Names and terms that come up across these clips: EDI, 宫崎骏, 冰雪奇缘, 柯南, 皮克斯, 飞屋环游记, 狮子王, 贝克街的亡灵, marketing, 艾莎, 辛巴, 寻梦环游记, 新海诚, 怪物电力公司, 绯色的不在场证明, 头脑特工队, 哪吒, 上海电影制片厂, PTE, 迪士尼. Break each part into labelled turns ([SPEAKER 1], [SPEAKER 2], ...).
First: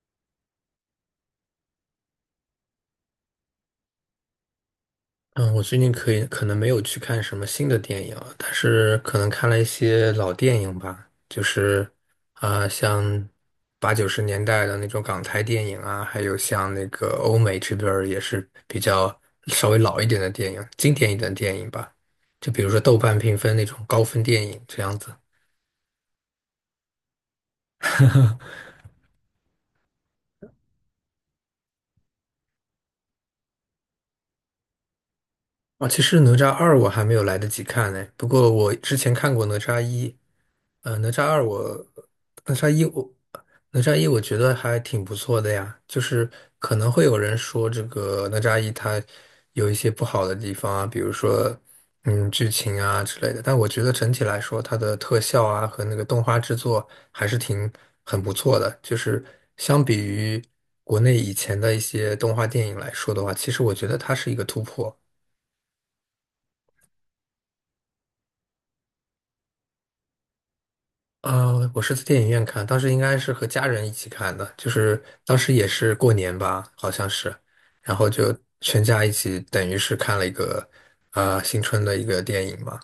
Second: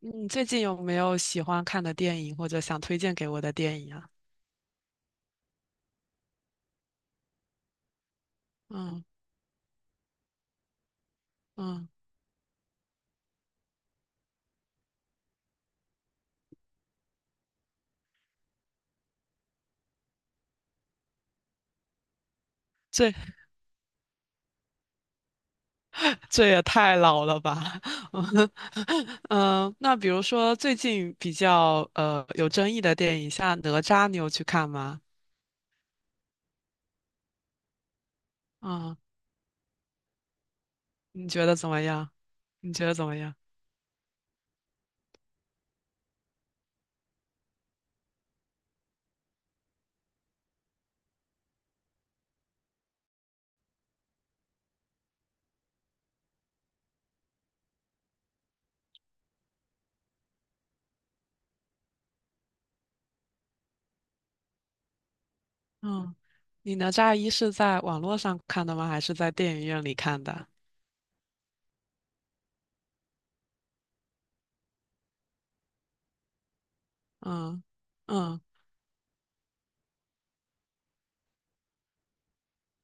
[SPEAKER 1] 你最近有没有喜欢看的电影，或者想推荐给我的电影啊？
[SPEAKER 2] 嗯，我最近可能没有去看什么新的电影啊，但是
[SPEAKER 1] 嗯
[SPEAKER 2] 可能看了一些老电影吧，就是
[SPEAKER 1] 嗯，
[SPEAKER 2] 像八九十年代的那种港台电影啊，还有像那个欧美这边儿也是比较稍微老一点的电影，经典一点的电影吧，就比如说豆瓣
[SPEAKER 1] 这
[SPEAKER 2] 评分那种高分电影这样子。
[SPEAKER 1] 这也太老了吧？嗯嗯。那比如说最近比较有争议的电影，像《哪吒》，你有去看吗？
[SPEAKER 2] 其实哪吒二我还没有来得及看呢，不过我之
[SPEAKER 1] 嗯，
[SPEAKER 2] 前看过哪吒一。呃，哪吒
[SPEAKER 1] 你
[SPEAKER 2] 二
[SPEAKER 1] 觉得怎么
[SPEAKER 2] 我，
[SPEAKER 1] 样？
[SPEAKER 2] 哪吒
[SPEAKER 1] 你
[SPEAKER 2] 一
[SPEAKER 1] 觉得怎
[SPEAKER 2] 我，
[SPEAKER 1] 么样？
[SPEAKER 2] 哪吒一我觉得还挺不错的呀。就是可能会有人说这个哪吒一它有一些不好的地方啊，比如说剧情啊之类的。但我觉得整体来说，它的特效啊和那个动画制作还是很不错的。就是相比于国内以前的一些动画电影来说的话，其实我觉得它是一个突破。
[SPEAKER 1] 嗯，你《哪吒一》是在网络上看的吗？还是在电影院里看的？
[SPEAKER 2] 我是在电影院看，当时应该是和家人一起看的，就是当时也是过年吧，好像是，
[SPEAKER 1] 嗯
[SPEAKER 2] 然后就
[SPEAKER 1] 嗯。
[SPEAKER 2] 全家一起，等于是看了一个新春的一个电影嘛。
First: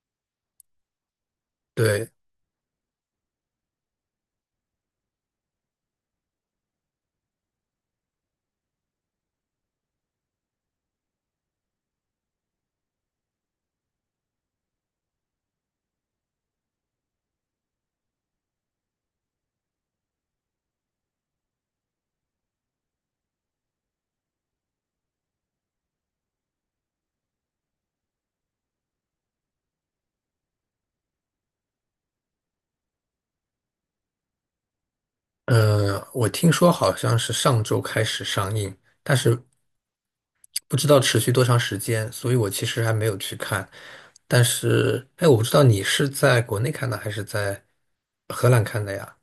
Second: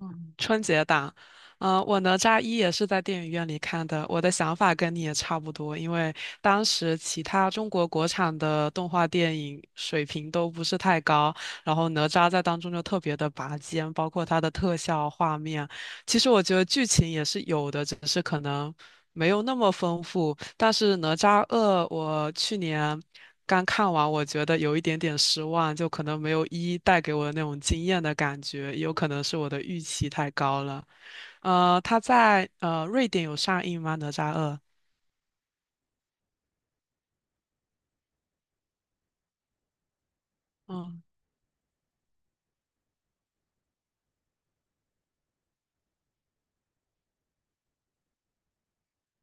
[SPEAKER 1] 嗯，春节档，嗯，我
[SPEAKER 2] 对，
[SPEAKER 1] 哪吒一也是在电影院里看的。我的想法跟你也差不多，因为当时其他中国国产的动画电影水平都不是太高，然后哪吒在当中就特别的拔尖，包括它的特效画面。其实我觉得剧情也是有的，只是可能没有那么丰富。但是哪吒二，我去年刚看完，我觉得有一点点失望，就可能没有一带给我的那种惊艳的感觉，也有可能是我的预期太高了。他在瑞典有上映吗？《哪吒二》？
[SPEAKER 2] 我听说好像是上周开始上映，但是不知道
[SPEAKER 1] 嗯，
[SPEAKER 2] 持续多长时间，所以我其实还没有去看。但是，哎，我不知道你是在国内看的还是在荷兰看的呀？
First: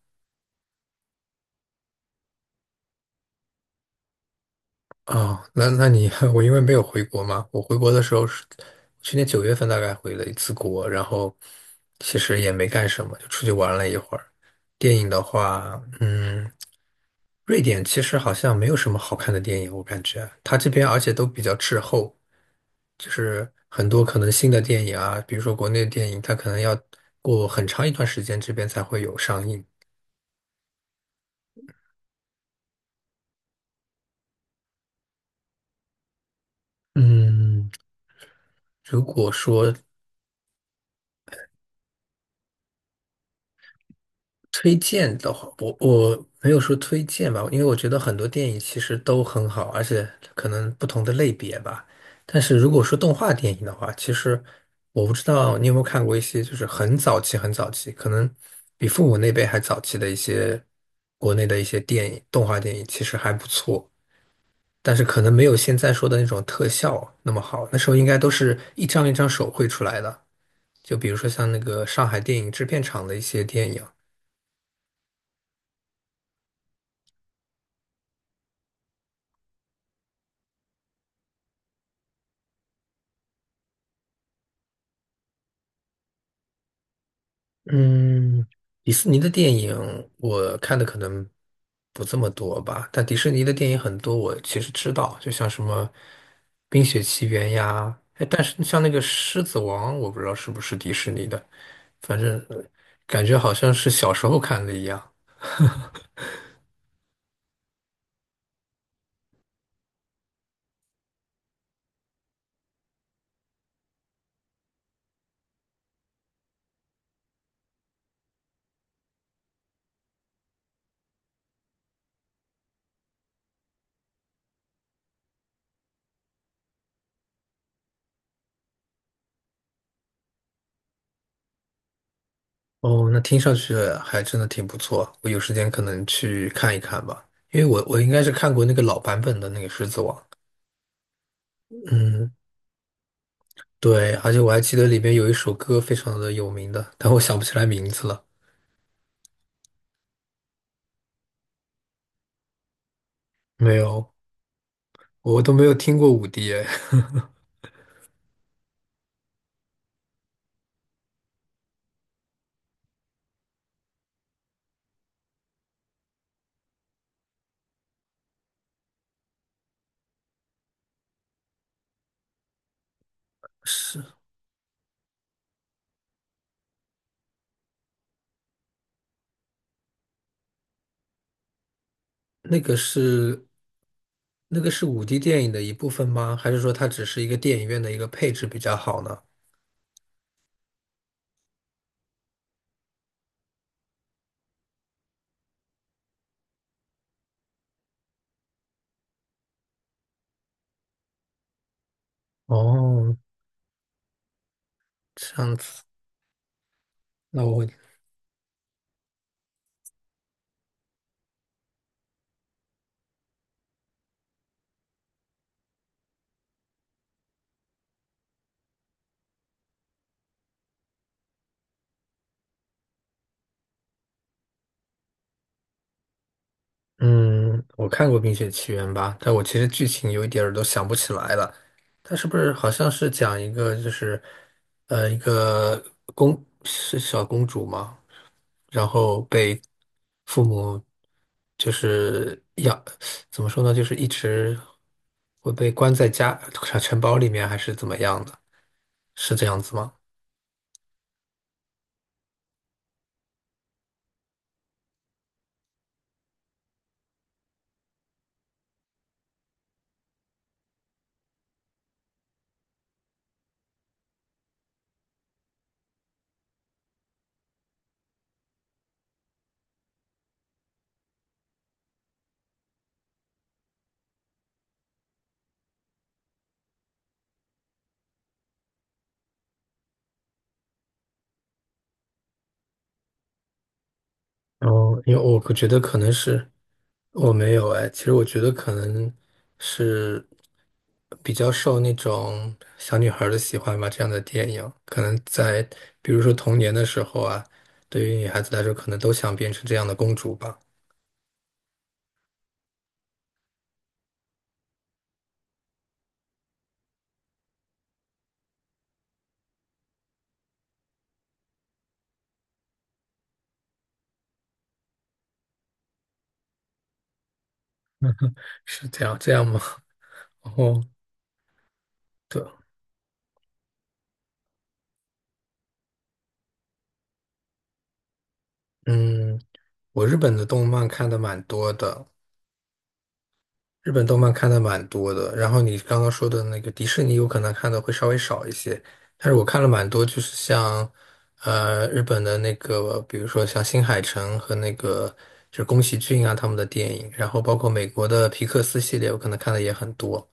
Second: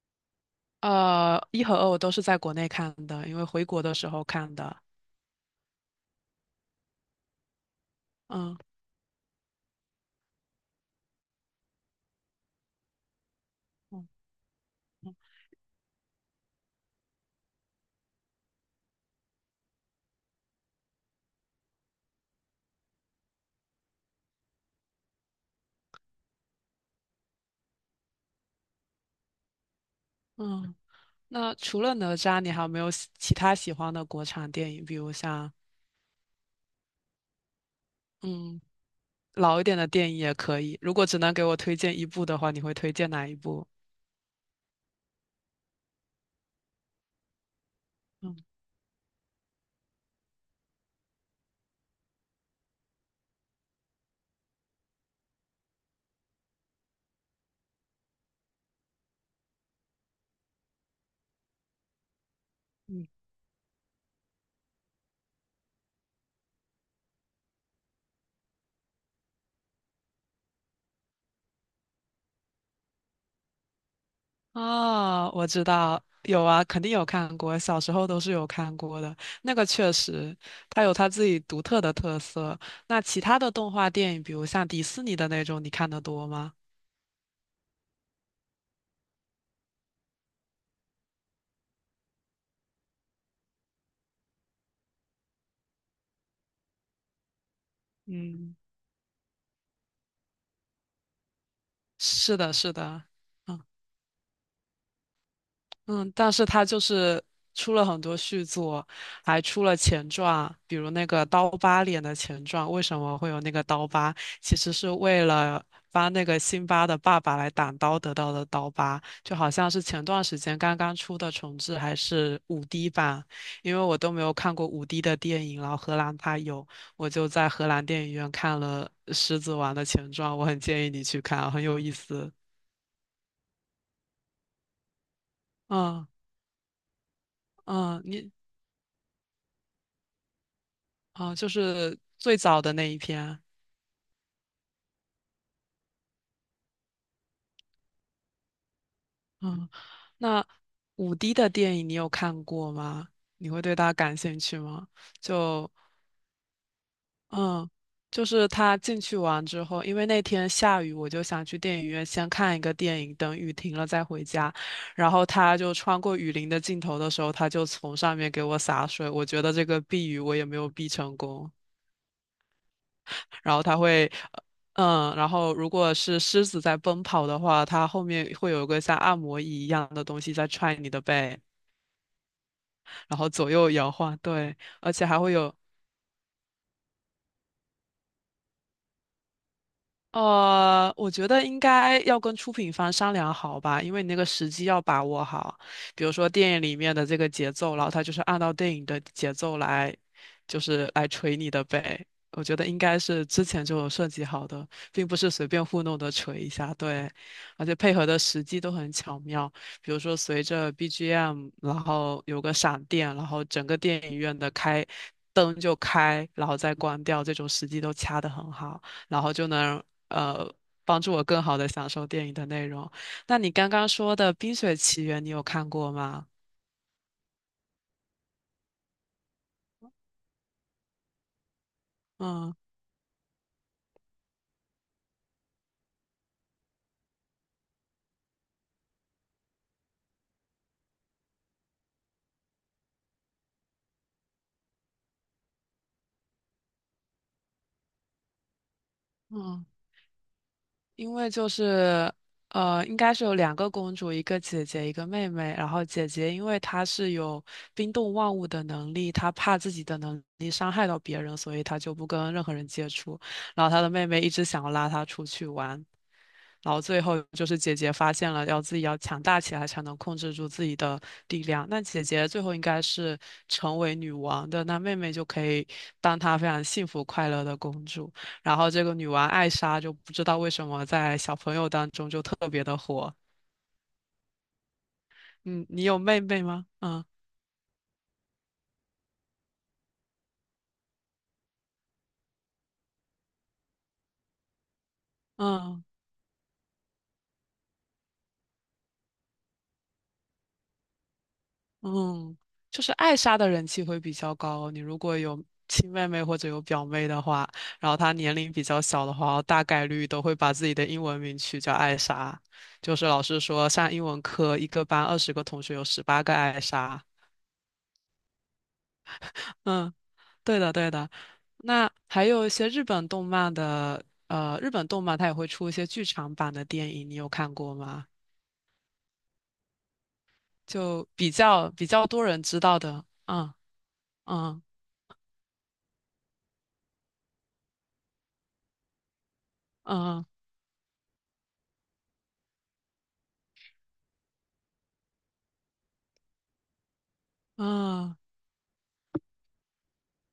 [SPEAKER 1] 一和二我都是在国内看的，因为回国的时候看的。
[SPEAKER 2] 哦，那你 我因为没有回国嘛，我回国的时候是
[SPEAKER 1] 嗯
[SPEAKER 2] 去年九月份大概回了一次国，然后其实也没干什么，就出去玩了一
[SPEAKER 1] 嗯
[SPEAKER 2] 会儿。电影的话，瑞典其实好像没有什么好看的电影，我感觉它这边而且都比较滞后，就是很多可能新的电影啊，比如说国内的电影，它可能要过很长一段时间这边才会有上映。
[SPEAKER 1] 嗯。那除了哪吒，你还有没有喜其他喜欢的国产电影？比如像
[SPEAKER 2] 嗯，
[SPEAKER 1] 嗯
[SPEAKER 2] 如果
[SPEAKER 1] 老一
[SPEAKER 2] 说
[SPEAKER 1] 点的电影也可以。如果只能给我推荐一部的话，你会推荐哪一部？
[SPEAKER 2] 推荐的话，我没有说推荐吧，因为我觉得很多
[SPEAKER 1] 嗯。
[SPEAKER 2] 电影其实都很好，而且可能不同的类别吧。但是如果说动画电影的话，其实我不知道你有没有看过一些就是很早期、很早期，可能比父母那辈还早期的一些国内的一些电影、动画电影，其实还不错。但是可能没有现在说的那种特效那么好，那时候应该都是一张一张手绘出来的。就比如说像那个上海电影制片厂的一些电影。
[SPEAKER 1] 哦，我知道，有啊，肯定有看过，小时候都是有看过的。那个确实，它有它自己独特的特色。那其他的动画电影，比如像迪士尼的那种，你看得多吗？
[SPEAKER 2] 嗯，迪士尼的电影我看的可能不这么多吧，但迪士尼的电影很多，我其实知道，就像什么《冰雪奇缘》呀，哎，但
[SPEAKER 1] 嗯，
[SPEAKER 2] 是像那个《狮子王》，我不知道是不是迪士尼的，反
[SPEAKER 1] 是
[SPEAKER 2] 正
[SPEAKER 1] 的，是的，
[SPEAKER 2] 感觉好
[SPEAKER 1] 嗯。
[SPEAKER 2] 像是小时候看的一样。
[SPEAKER 1] 嗯，但是他就是出了很多续作，还出了前传，比如那个刀疤脸的前传，为什么会有那个刀疤？其实是为了帮那个辛巴的爸爸来挡刀得到的刀疤，就好像是前段时间刚刚出的重制还是五 d 版，因为我都没有看过五 d 的电影，然后荷兰它有，我就在荷兰电影院看了《狮子王》的前传，我很建议你去看，很有意思。
[SPEAKER 2] 哦，那听上去还真的挺不错，我有时间可能
[SPEAKER 1] 嗯
[SPEAKER 2] 去看一看吧，因为我
[SPEAKER 1] 嗯，
[SPEAKER 2] 应该是看过那个老版本的那个《狮子王》，
[SPEAKER 1] 哦，就是
[SPEAKER 2] 嗯。
[SPEAKER 1] 最早的那一篇。
[SPEAKER 2] 对，而且我还记得里面有一首歌非常的有名的，但我想不起来名字了。
[SPEAKER 1] 嗯，那五 D 的电影你有看过吗？你会
[SPEAKER 2] 没
[SPEAKER 1] 对它
[SPEAKER 2] 有，
[SPEAKER 1] 感兴趣吗？
[SPEAKER 2] 我都没
[SPEAKER 1] 就
[SPEAKER 2] 有听过五 D 哎，
[SPEAKER 1] 嗯，就是他进去完之后，因为那天下雨，我就想去电影院先看一个电影，等雨停了再回家。然后他就穿过雨林的尽头的时候，他就从上面给我洒水，我觉得这个避雨我也没有避成功。然后它会，
[SPEAKER 2] 是
[SPEAKER 1] 呃然后如果是狮子在奔跑的话，它后面会有一个像按摩椅一样的东西在踹你的背，
[SPEAKER 2] 那个
[SPEAKER 1] 然后
[SPEAKER 2] 是
[SPEAKER 1] 左右摇晃，对，
[SPEAKER 2] 是
[SPEAKER 1] 而
[SPEAKER 2] 五
[SPEAKER 1] 且
[SPEAKER 2] D
[SPEAKER 1] 还会
[SPEAKER 2] 电影
[SPEAKER 1] 有，
[SPEAKER 2] 的一部分吗？还是说它只是一个电影院的一个配置比较好呢？
[SPEAKER 1] 我觉得应该要跟出品方商量好吧，因为你那个时机要把握好。比如说电影里面的这个节奏，然后他就是按照电影的节奏来，就是来锤你的呗。我觉得应该
[SPEAKER 2] 哦，
[SPEAKER 1] 是之前就有设计好的，并不是
[SPEAKER 2] 这
[SPEAKER 1] 随
[SPEAKER 2] 样
[SPEAKER 1] 便糊
[SPEAKER 2] 子，
[SPEAKER 1] 弄的锤一下。对，
[SPEAKER 2] 那我
[SPEAKER 1] 而且配合的时机都很巧妙，比如说随着 BGM，然后有个闪电，然后整个电影院的开灯就开，然后再关掉，这种时机都掐的很好。然后就能呃帮助我更好的享受电影的内容。那你刚刚说的《冰雪奇缘》，你有看过吗？
[SPEAKER 2] 嗯，我看过《冰雪奇缘》吧，但我其实剧情有一点儿都想不起来了。它是不是
[SPEAKER 1] 嗯
[SPEAKER 2] 好像是讲一个就是，一个小公主嘛，然后被父母就是养，怎么说呢，就是一直会被关在城堡里面，还是怎么样的？是这样
[SPEAKER 1] 嗯，
[SPEAKER 2] 子吗？
[SPEAKER 1] 因为就是应该是有两个公主，一个姐姐，一个妹妹。然后姐姐因为她是有冰冻万物的能力，她怕自己的能力伤害到别人，所以她就不跟任何人接触。然后她的妹妹一直想要拉她出去玩。然后最后就是姐姐发现了，要自己要强大起来才能控制住自己的力量。那姐姐最后应该是成为女王的，那妹妹就可以当她非常幸福快乐的公主。然后这个女王艾莎就不知道为什么在小朋友当中就特别的火。
[SPEAKER 2] 然后，因为我
[SPEAKER 1] 嗯，
[SPEAKER 2] 觉得
[SPEAKER 1] 你
[SPEAKER 2] 可
[SPEAKER 1] 有
[SPEAKER 2] 能
[SPEAKER 1] 妹妹
[SPEAKER 2] 是。
[SPEAKER 1] 吗？嗯
[SPEAKER 2] 我没有哎，其实我觉得可能是比较受那种小女孩儿的喜欢吧，这样的电影，可能在
[SPEAKER 1] 嗯。
[SPEAKER 2] 比如说童年的时候啊，对于女孩子来说，可能都想变成这样的公主吧，
[SPEAKER 1] 嗯，就是艾莎的人气会比较高。你如果有亲妹妹或者有表妹的话，然后她年龄比较小的话，大概率都会把自己的英文名取叫艾莎。就是老师说，上英文课一个班20个同学有18个艾莎。
[SPEAKER 2] 是这样吗？
[SPEAKER 1] 嗯，
[SPEAKER 2] 然
[SPEAKER 1] 对的，
[SPEAKER 2] 后
[SPEAKER 1] 对的。那还
[SPEAKER 2] 对，
[SPEAKER 1] 有一些日本动漫的，日本动漫它也会出一些剧场版的电影，你有看过吗？
[SPEAKER 2] 嗯，我日本的动漫
[SPEAKER 1] 就
[SPEAKER 2] 看的
[SPEAKER 1] 比
[SPEAKER 2] 蛮
[SPEAKER 1] 较
[SPEAKER 2] 多
[SPEAKER 1] 比较
[SPEAKER 2] 的，
[SPEAKER 1] 多人知道的，嗯
[SPEAKER 2] 日本动漫看的
[SPEAKER 1] 嗯
[SPEAKER 2] 蛮多的，然后你刚刚说的那个迪士尼，有可能看的会稍微少一些，但是我看了蛮多，就
[SPEAKER 1] 嗯
[SPEAKER 2] 是像，日本的那个，比如说像新海诚和那个就是宫崎骏啊他们的电影，然后包括美国
[SPEAKER 1] 嗯。
[SPEAKER 2] 的皮克斯系列，我可能看的也很多。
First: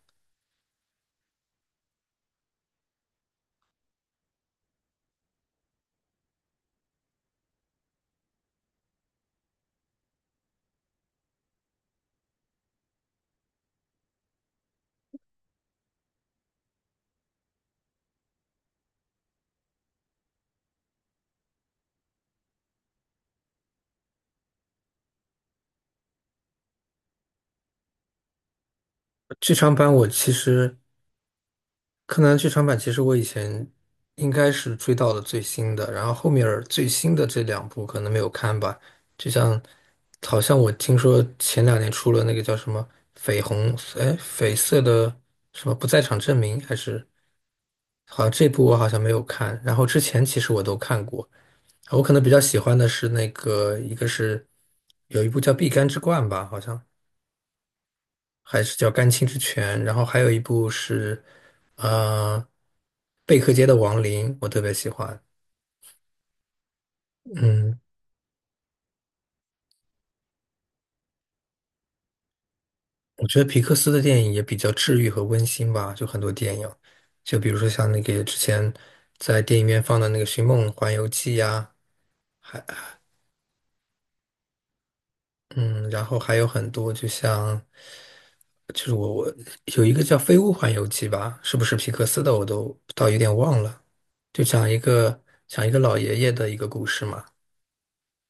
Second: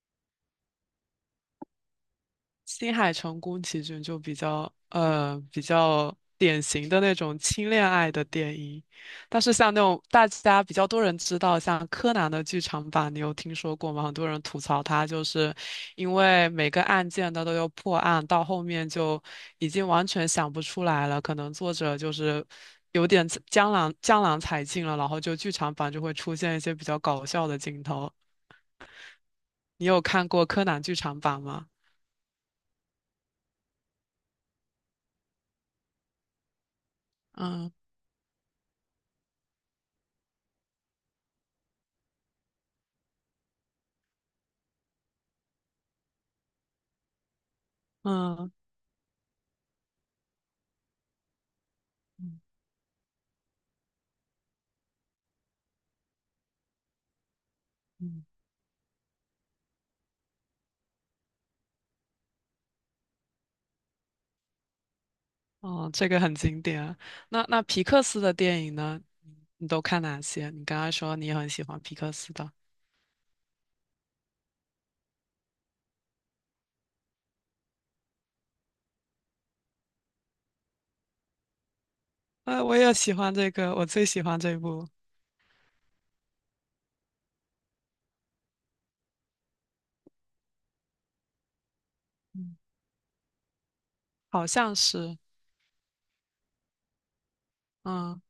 [SPEAKER 1] 新海诚宫崎骏就比较比较典型的那种轻恋爱的电影，但是像那种大家比较多人知道，像柯南的剧场版，你有听说过吗？很多人吐槽它，就是因为每个案件它都要破案，到后面就已经完全想不出来了，可能作者就是。有点江郎才尽了，然后就剧场版就会出现一些比较搞笑的镜头。
[SPEAKER 2] 剧场
[SPEAKER 1] 你
[SPEAKER 2] 版
[SPEAKER 1] 有
[SPEAKER 2] 我
[SPEAKER 1] 看
[SPEAKER 2] 其
[SPEAKER 1] 过柯
[SPEAKER 2] 实
[SPEAKER 1] 南剧场版吗？
[SPEAKER 2] 柯南剧场版其实我以前应该是追到了最新的，然后后面儿最新的这两
[SPEAKER 1] 嗯
[SPEAKER 2] 部可能没有看吧。就像，好像我听说前两年出了那个叫什么绯红，哎，绯色的什么不在场证明，好像这
[SPEAKER 1] 嗯。
[SPEAKER 2] 部我好像没有看。然后之前其实我都看过，我可能比较喜欢的是那个，一个是有一部叫《碧干之冠》吧，好像还是叫《甘青之泉》，然后还有一部是，呃，《贝克街的亡灵》，我特别喜欢。
[SPEAKER 1] 哦，这个很经典啊那
[SPEAKER 2] 嗯，
[SPEAKER 1] 皮克斯的电影呢？你都看哪些？你刚刚说你也很喜欢皮克斯的，
[SPEAKER 2] 我觉得皮克斯的电影也比较治愈和温馨吧，就很多电影，就比如说像那个之前在电影院放的那个《寻梦环游记》呀，还
[SPEAKER 1] 我也喜欢这个，我最喜欢这部，
[SPEAKER 2] 嗯，然后还有很多，就像就是我我有一个叫《飞屋环游记》吧，是不是皮克斯的，我
[SPEAKER 1] 嗯，
[SPEAKER 2] 都倒有点忘了，就
[SPEAKER 1] 好
[SPEAKER 2] 讲
[SPEAKER 1] 像
[SPEAKER 2] 一
[SPEAKER 1] 是，
[SPEAKER 2] 个讲一个老爷爷的一个故事嘛，
[SPEAKER 1] 嗯，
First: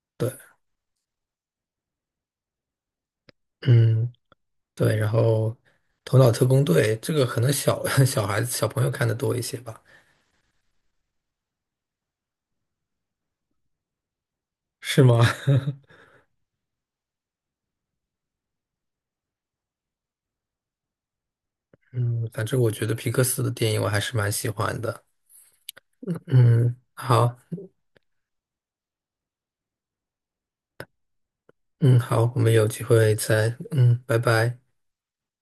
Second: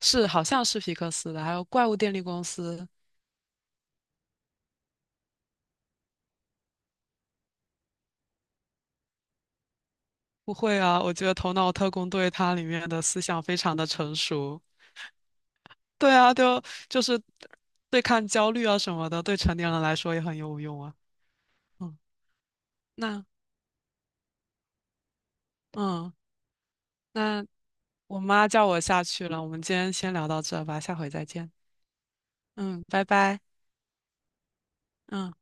[SPEAKER 1] 是
[SPEAKER 2] 对。
[SPEAKER 1] 好像是皮克斯的，还有《怪物电力公司》。
[SPEAKER 2] 嗯，对，然后《头脑特工队》这个可能小 小孩子、小朋友看的多一些吧？
[SPEAKER 1] 不会啊，我觉得《头脑特工队》它里面的思想非常的成熟。
[SPEAKER 2] 是吗？
[SPEAKER 1] 对啊，就是对抗焦虑啊什么的，对成年人来说也很有用啊。嗯，
[SPEAKER 2] 嗯，反正我觉得皮
[SPEAKER 1] 那
[SPEAKER 2] 克斯的电影我还是蛮喜欢的。
[SPEAKER 1] 嗯。
[SPEAKER 2] 嗯，好，
[SPEAKER 1] 那。我妈叫我下去了，我们今天先聊到这吧，下回再见。
[SPEAKER 2] 嗯，好，我们有机
[SPEAKER 1] 嗯，拜
[SPEAKER 2] 会
[SPEAKER 1] 拜。
[SPEAKER 2] 再，拜拜。
[SPEAKER 1] 嗯。